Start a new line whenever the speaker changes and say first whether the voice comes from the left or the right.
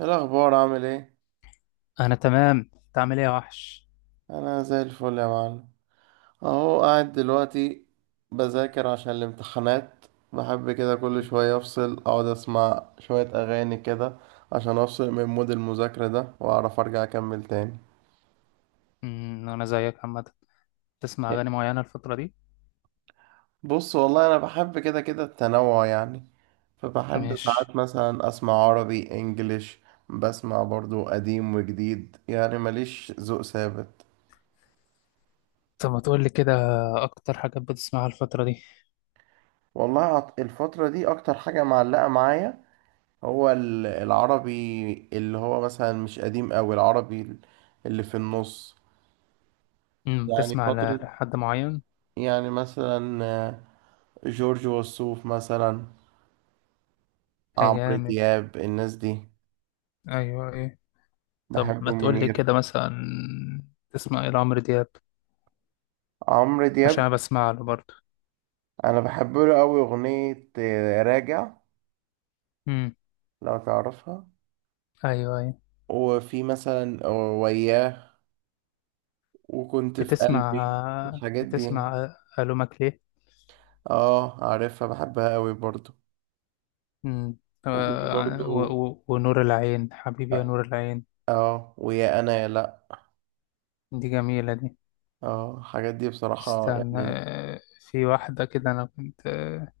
right: إيه الأخبار عامل ايه؟
left: انا تمام، انت عامل ايه يا وحش؟
right: أنا زي الفل يا معلم. أهو قاعد دلوقتي بذاكر عشان الامتحانات. بحب كده كل شوية أفصل أقعد أسمع شوية أغاني كده عشان أفصل من مود المذاكرة ده وأعرف أرجع أكمل تاني.
left: انا زيك عامه. تسمع
right: إيه،
left: اغاني معينه الفتره دي؟
right: بص، والله أنا بحب كده كده التنوع يعني. فبحب
left: ماشي.
right: ساعات مثلا أسمع عربي إنجليش. بسمع برضو قديم وجديد، يعني ماليش ذوق ثابت.
left: طب ما تقول لي كده، اكتر حاجات بتسمعها الفتره دي؟
right: والله الفترة دي أكتر حاجة معلقة معايا، هو العربي اللي هو مثلا مش قديم أوي، العربي اللي في النص، يعني
left: بتسمع
right: فترة،
left: لحد معين؟
right: يعني مثلا جورج وسوف مثلا،
left: يا
right: عمرو
left: جامد.
right: دياب، الناس دي.
left: ايوه ايه؟ طب
right: بحب
left: ما تقول لي
right: منير.
left: كده مثلا، تسمع ايه لعمرو دياب؟
right: عمرو دياب،
left: عشان أنا بسمع له برضه.
right: أنا بحب له أوي أغنية راجع،
left: امم.
right: لو تعرفها.
left: ايوه ايه؟
right: وفي مثلا وياه وكنت في
left: بتسمع
right: قلبي، الحاجات دي يعني.
left: بتسمع الومك ليه؟
right: اه عارفها، بحبها أوي برضو.
left: امم.
right: وفي
left: آه، و-
right: برضو
left: و- ونور العين، حبيبي يا نور العين.
right: اه ويا أنا يا لا،
left: دي جميله دي.
right: اه الحاجات دي بصراحة
left: استنى
right: يعني.
left: في واحدة كده أنا كنت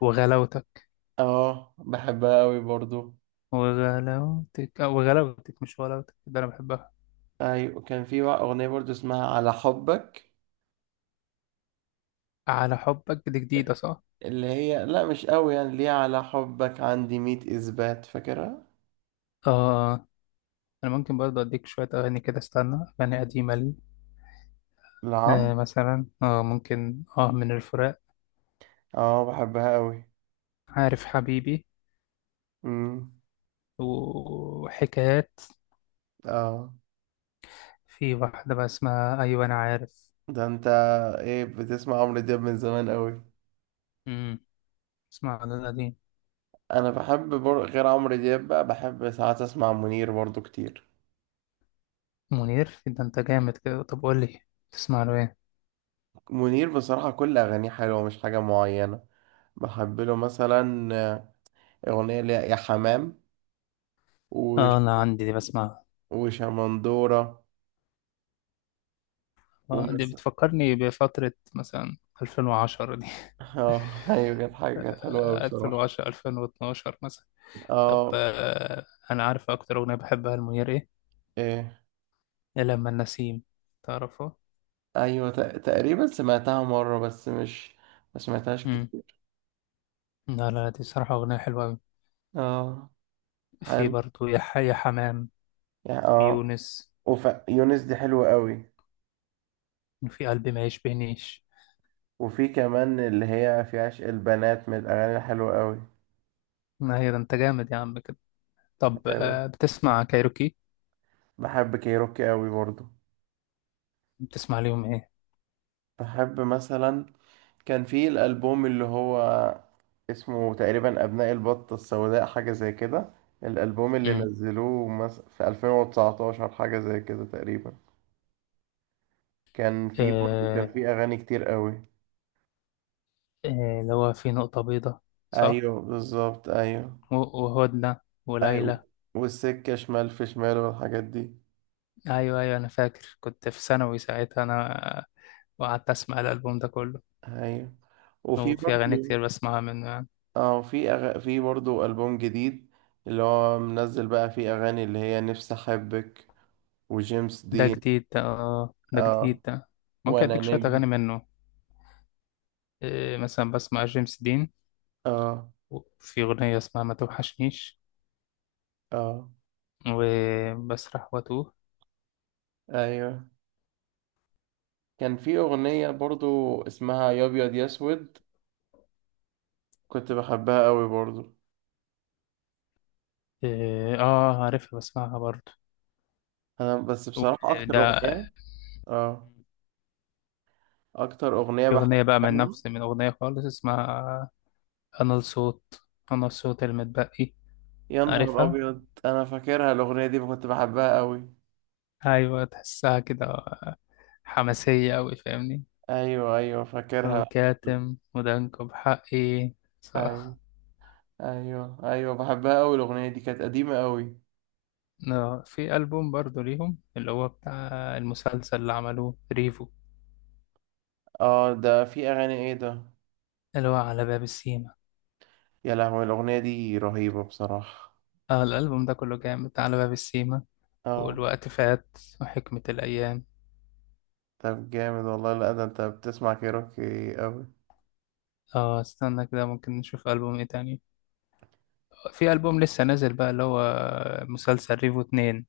left: وغلاوتك،
right: اه بحبها قوي برضو.
left: وغلاوتك، وغلاوتك مش ولاوتك، ده أنا بحبها.
right: ايوه، كان في بقى اغنية برضو اسمها على حبك.
left: على حبك دي جديدة صح؟
right: اللي هي لا، مش قوي يعني، ليه على حبك عندي مية اثبات، فاكرها.
left: آه. آه. أنا ممكن برضه أديك شوية أغاني كده، استنى أغاني قديمة لي.
right: نعم.
left: آه مثلا، ممكن من الفراق،
right: اه بحبها قوي.
left: عارف حبيبي،
right: امم.
left: وحكايات.
right: اه.
left: في واحدة بقى اسمها، أيوة أنا عارف.
right: ده انت، ايه، بتسمع عمرو دياب من زمان قوي.
left: امم. اسمع ده القديم.
right: انا بحب غير عمرو دياب بقى بحب ساعات اسمع منير برضو كتير.
left: منير؟ إيه ده أنت جامد كده، طب قول لي، تسمع له إيه؟
right: منير بصراحة كل اغانيه حلوة، مش حاجة معينة. بحب له مثلا أغنية اللي هي يا حمام وش...
left: آه أنا عندي دي بسمع.
right: وشمندورة.
left: آه، دي
right: ومثلا
left: بتفكرني بفترة مثلا 2010 دي.
right: اه ايوه، كانت حلوة أوي
left: آه،
right: بصراحة.
left: 2010 2012 مثلا. طب
right: اه.
left: أنا عارف أكتر أغنية بحبها لمنير إيه؟
right: ايه.
left: يا لما النسيم، تعرفه؟
right: ايوه تقريبا سمعتها مرة بس مش، ما سمعتهاش
left: مم.
right: كتير.
left: لا دي صراحة أغنية حلوة أوي.
right: اه.
left: في
right: حلو.
left: برضه يا حي يا حمام،
right: يعني اه.
left: ويونس،
right: يونس دي حلوة أوي.
left: وفي قلبي ما يشبهنيش.
right: وفي كمان اللي هي في عشق البنات، من الأغاني الحلوة أوي.
left: ما هي ده أنت جامد يا عم كده. طب
right: أيوة.
left: بتسمع كايروكي؟
right: بحب كيروكي أوي برضه.
left: بتسمع ليهم إيه؟
right: بحب مثلا كان في الألبوم اللي هو اسمه تقريبا أبناء البطة السوداء، حاجة زي كده. الألبوم اللي
left: مم.
right: نزلوه في 2019 حاجة زي كده تقريبا. كان في برضه
left: آه،
right: كان في أغاني كتير قوي.
left: اللي هو في نقطة بيضة، صح؟
right: أيوه بالظبط، أيوه.
left: و- وهدنة وليلى.
right: أيوه والسكة شمال في شمال والحاجات دي.
left: ايوه ايوه، انا فاكر كنت في ثانوي ساعتها انا، وقعدت اسمع الالبوم ده كله.
right: أيوه وفي
left: وفي اغاني
right: برضه
left: كتير بسمعها منه يعني.
right: اه في في برضه ألبوم جديد اللي هو منزل بقى، فيه أغاني اللي هي نفسي أحبك وجيمس
left: ده
right: دين.
left: جديد ده، اه ده
right: اه.
left: جديد ده. ممكن
right: وأنا
left: اديك شويه
right: نجم.
left: اغاني منه. إيه مثلا، بسمع جيمس دين،
right: اه.
left: وفي اغنيه اسمها ما توحشنيش،
right: اه.
left: وبسرح واتوه.
right: أيوه كان في أغنية برضو اسمها يا أبيض يا أسود، كنت بحبها قوي برضو.
left: إيه، اه عارفها بسمعها برضه.
right: أنا بس بصراحة أكتر
left: وده،
right: أغنية. آه. أكتر أغنية
left: في اغنيه بقى
right: بحبها
left: من
right: لهم
left: نفس، من اغنيه خالص اسمها انا الصوت، انا الصوت المتبقي.
right: يا نهار
left: عارفها؟
right: أبيض، أنا فاكرها الأغنية دي كنت بحبها قوي.
left: ايوه، تحسها كده حماسية أوي، فاهمني؟
right: أيوه أيوه فاكرها.
left: وكاتم ودانكو بحقي، صح.
right: أيوه. أيوه أيوه بحبها قوي، الأغنية دي كانت قديمة قوي.
left: لا، في ألبوم برضو ليهم اللي هو بتاع المسلسل اللي عملوه ريفو،
right: آه ده في أغاني إيه ده.
left: اللي هو على باب السيما.
right: يا لهوي الأغنية دي رهيبة بصراحة.
left: اه الألبوم ده كله جامد، على باب السيما،
right: آه.
left: والوقت فات، وحكمة الأيام.
right: طب جامد والله، لا ده أنت بتسمع كيروكي قوي.
left: اه استنى كده، ممكن نشوف ألبوم ايه تاني. في ألبوم لسه نازل بقى اللي هو مسلسل ريفو اتنين،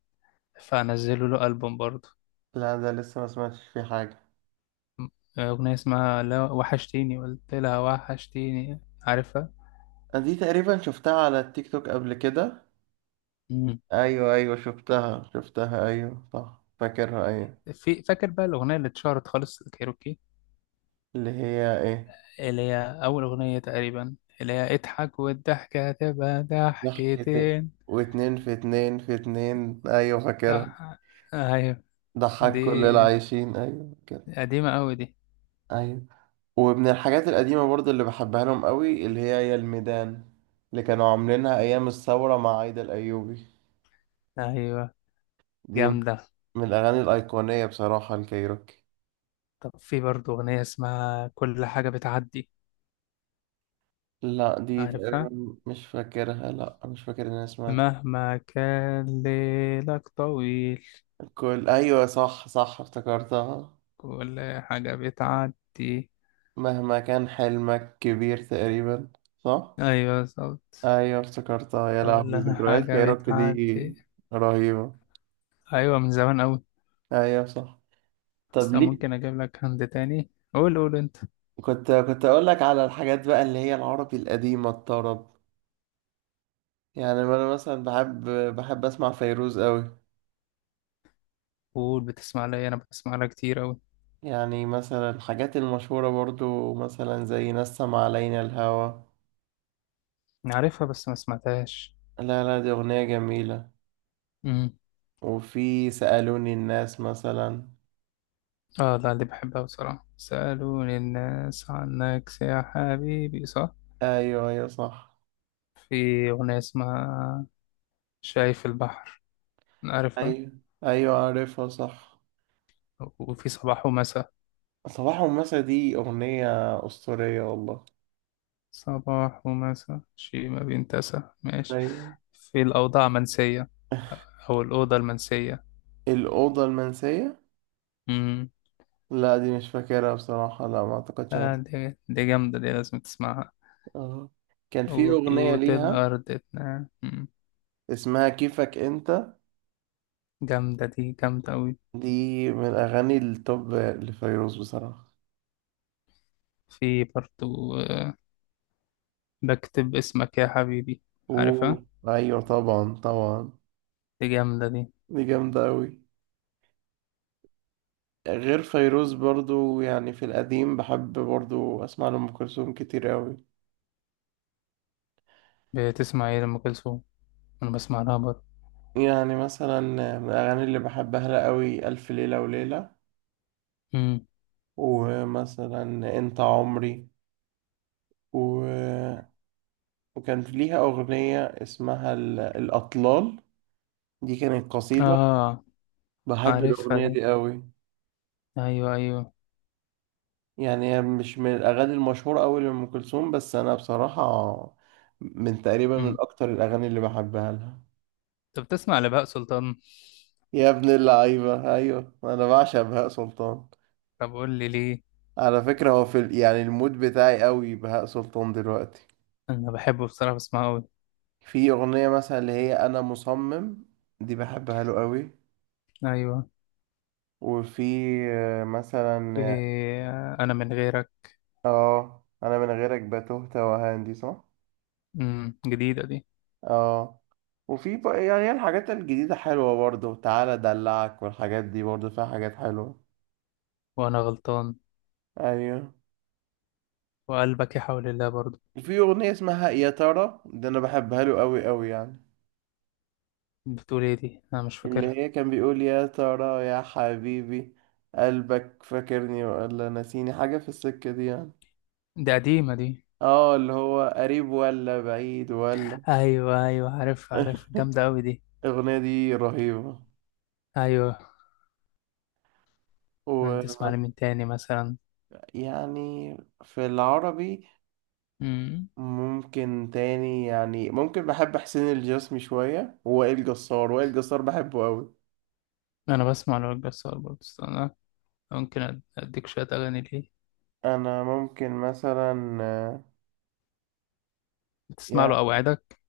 left: فنزلوا له ألبوم برضو.
right: لا ده لسه ما سمعتش فيه حاجة.
left: آه، أغنية اسمها لا وحشتيني قلت لها وحشتيني، عارفها؟
right: دي تقريبا شفتها على التيك توك قبل كده. ايوه ايوه شفتها ايوه صح فاكرها ايوه.
left: في، فاكر بقى الأغنية اللي اتشهرت خالص الكايروكي؟
right: اللي هي ايه.
left: اللي هي أول أغنية تقريبا، اللي هي اضحك والضحكة هتبقى
right: ضحكة.
left: ضحكتين.
right: واتنين في اتنين في اتنين، ايوه فاكرها.
left: لا. أيوة.
right: ضحك
left: دي
right: كل العايشين، ايوه كده.
left: قديمة أوي دي.
right: ايوه. ومن الحاجات القديمة برضو اللي بحبها لهم قوي اللي هي يا الميدان، اللي كانوا عاملينها ايام الثورة مع عايدة الايوبي.
left: أيوة
right: دي من
left: جامدة.
right: الاغاني الايقونية بصراحة، الكايروكي.
left: طب في برضه أغنية اسمها كل حاجة بتعدي،
right: لا دي
left: عارفها؟
right: تقريبا مش فاكرها، لا مش فاكر ان انا سمعت.
left: مهما كان ليلك طويل،
right: كل، أيوة صح صح افتكرتها.
left: كل حاجة بتعدي.
right: مهما كان حلمك كبير تقريبا، صح.
left: أيوة بالظبط.
right: أيوة افتكرتها، يا لهوي
left: كل
right: ذكريات
left: حاجة
right: كايروكي دي
left: بتعدي.
right: رهيبة.
left: أيوة من زمان أوي.
right: أيوة صح. طب
left: بس أنا
right: ليه.
left: ممكن أجيب لك هند تاني، قول قول أنت.
right: كنت أقول لك على الحاجات بقى اللي هي العربي القديمة الطرب، يعني أنا مثلا بحب أسمع فيروز أوي.
left: قول، بتسمع لي إيه؟ أنا بسمع لها كتير أوي.
right: يعني مثلا الحاجات المشهورة برضو مثلا زي نسم علينا الهوى.
left: أنا عارفها بس ما سمعتهاش.
right: لا لا دي أغنية جميلة.
left: امم.
right: وفي سألوني الناس مثلا.
left: آه لا، اللي بحبها بصراحة سألوني الناس عنك يا حبيبي، صح.
right: ايوه ايوه صح.
left: في أغنية اسمها شايف البحر، عارفها.
right: ايوه ايوه عارفها صح.
left: وفي صباح ومساء.
right: صباح ومساء دي اغنية اسطورية والله.
left: صباح ومساء شيء ما بينتسى، ماشي.
right: ايوه.
left: في الأوضاع منسية، أو الأوضة المنسية.
right: الاوضة المنسية.
left: امم.
right: لا دي مش فاكرها بصراحة، لا ما اعتقدش
left: آه دي، دي جامدة، دي لازم تسمعها.
right: اه كان في اغنية
left: وبيوت
right: ليها
left: الأرض مم.
right: اسمها كيفك انت.
left: جامدة دي، جامدة أوي.
right: دي من الاغاني التوب لفيروز بصراحة.
left: في برضو بكتب اسمك يا حبيبي، عارفها؟
right: اوه ايوه طبعا طبعا.
left: دي جامدة دي.
right: دي جامدة اوي. غير فيروز برضو يعني في القديم بحب برضو اسمع لأم كلثوم كتير اوي.
left: بتسمع ايه لأم كلثوم؟ أنا بسمع لها برضه.
right: يعني مثلا من الأغاني اللي بحبها لها قوي ألف ليلة وليلة.
left: مم.
right: ومثلا أنت عمري و... وكان ليها أغنية اسمها الأطلال. دي كانت قصيدة،
left: آه
right: بحب
left: عارفها
right: الأغنية
left: دي،
right: دي قوي.
left: أيوه أيوه.
right: يعني هي مش من الأغاني المشهورة قوي لأم كلثوم، بس أنا بصراحة من تقريبا من
left: مم.
right: أكتر الأغاني اللي بحبها لها.
left: طب بتسمع لبهاء سلطان؟
right: يا ابن اللعيبة أيوة أنا بعشق بهاء سلطان.
left: طب قول لي ليه.
right: على فكرة هو في يعني المود بتاعي قوي بهاء سلطان دلوقتي.
left: أنا بحبه بصراحة، بسمعه أوي.
right: في أغنية مثلا اللي هي أنا مصمم، دي بحبها له قوي.
left: أيوه.
right: وفي مثلا
left: في أنا من غيرك.
right: اه أنا من غيرك بتوه توهان، دي صح؟
left: مم. جديدة دي.
right: اه. وفي بقى يعني هي الحاجات الجديدة حلوة برضه، تعالى أدلعك والحاجات دي برضه فيها حاجات حلوة.
left: وأنا غلطان.
right: أيوه.
left: وقلبك يا حول الله برضه.
right: وفي أغنية اسمها يا ترى، دي أنا بحبها له قوي قوي يعني.
left: بتقول ايه دي، أنا مش
right: اللي
left: فاكرها.
right: هي كان بيقول يا ترى يا حبيبي قلبك فاكرني ولا نسيني، حاجة في السكة دي يعني.
left: دي قديمة دي.
right: اه اللي هو قريب ولا بعيد ولا.
left: ايوه ايوه، عارف عارف، جامده قوي دي.
right: الأغنية دي رهيبة.
left: ايوه. أنا
right: ويعني
left: تسمع لمين تاني مثلا؟
right: في العربي
left: امم.
right: ممكن تاني يعني ممكن، بحب حسين الجسمي شوية ووائل جسار، وائل جسار بحبه أوي.
left: انا بسمع لوائل جسار برضه، استنى ممكن اديك شويه اغاني ليه.
right: أنا ممكن مثلا
left: بتسمع له
right: يعني
left: اوعدك؟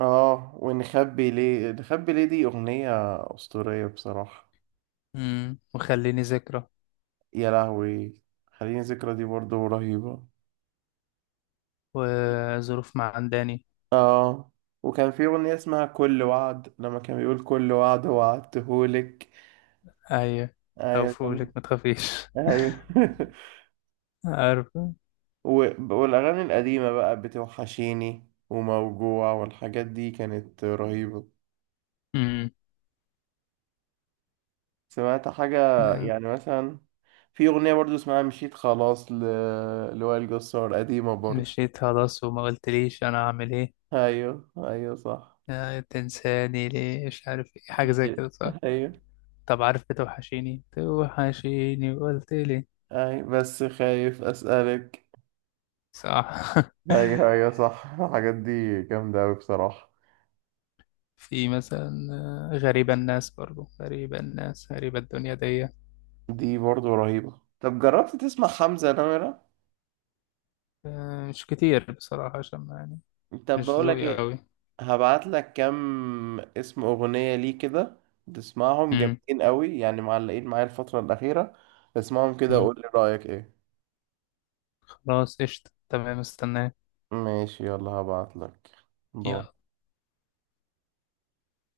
right: اه ونخبي ليه، نخبي ليه دي أغنية أسطورية بصراحة.
left: امم، وخليني ذكرى،
right: يا لهوي خليني ذكرى دي برضو رهيبة.
left: وظروف معنداني.
right: اه وكان في أغنية اسمها كل وعد، لما كان بيقول كل وعد وعدتهولك.
left: ايوه. او
right: أيوة.
left: فولك ما تخافيش.
right: أيوه.
left: عارف.
right: والأغاني القديمة بقى بتوحشيني وموجوع والحاجات دي كانت رهيبة.
left: امم.
right: سمعت حاجة.
left: آه،
right: يعني مثلا في أغنية برضو اسمها مشيت خلاص لوائل جسار، قديمة برضو.
left: مشيت خلاص وما قلتليش انا اعمل ايه.
right: أيوه أيوه صح.
left: آه، تنساني ليه مش عارف إيه، حاجه زي كده صح؟
right: أيوه.
left: طب عارف بتوحشيني توحشيني وقلت؟
right: أيوه بس خايف أسألك.
left: صح.
right: أيوه أيوه صح الحاجات دي جامدة أوي بصراحة.
left: في مثلا غريبة الناس، برضو غريبة الناس، غريبة الدنيا دي.
right: دي برضو رهيبة، طب جربت تسمع حمزة نمرة.
left: آه، مش كتير بصراحة عشان يعني
right: طب
left: مش
right: بقولك
left: ذوقي
right: ايه،
left: أوي.
right: هبعت لك كام اسم اغنية ليه كده، تسمعهم
left: مم.
right: جامدين قوي يعني معلقين معايا الفترة الأخيرة. اسمعهم كده
left: مم.
right: وقول لي رأيك ايه.
left: خلاص قشطة، تمام، استناك.
right: ماشي يلا هبعت لك. باي.
left: يلا.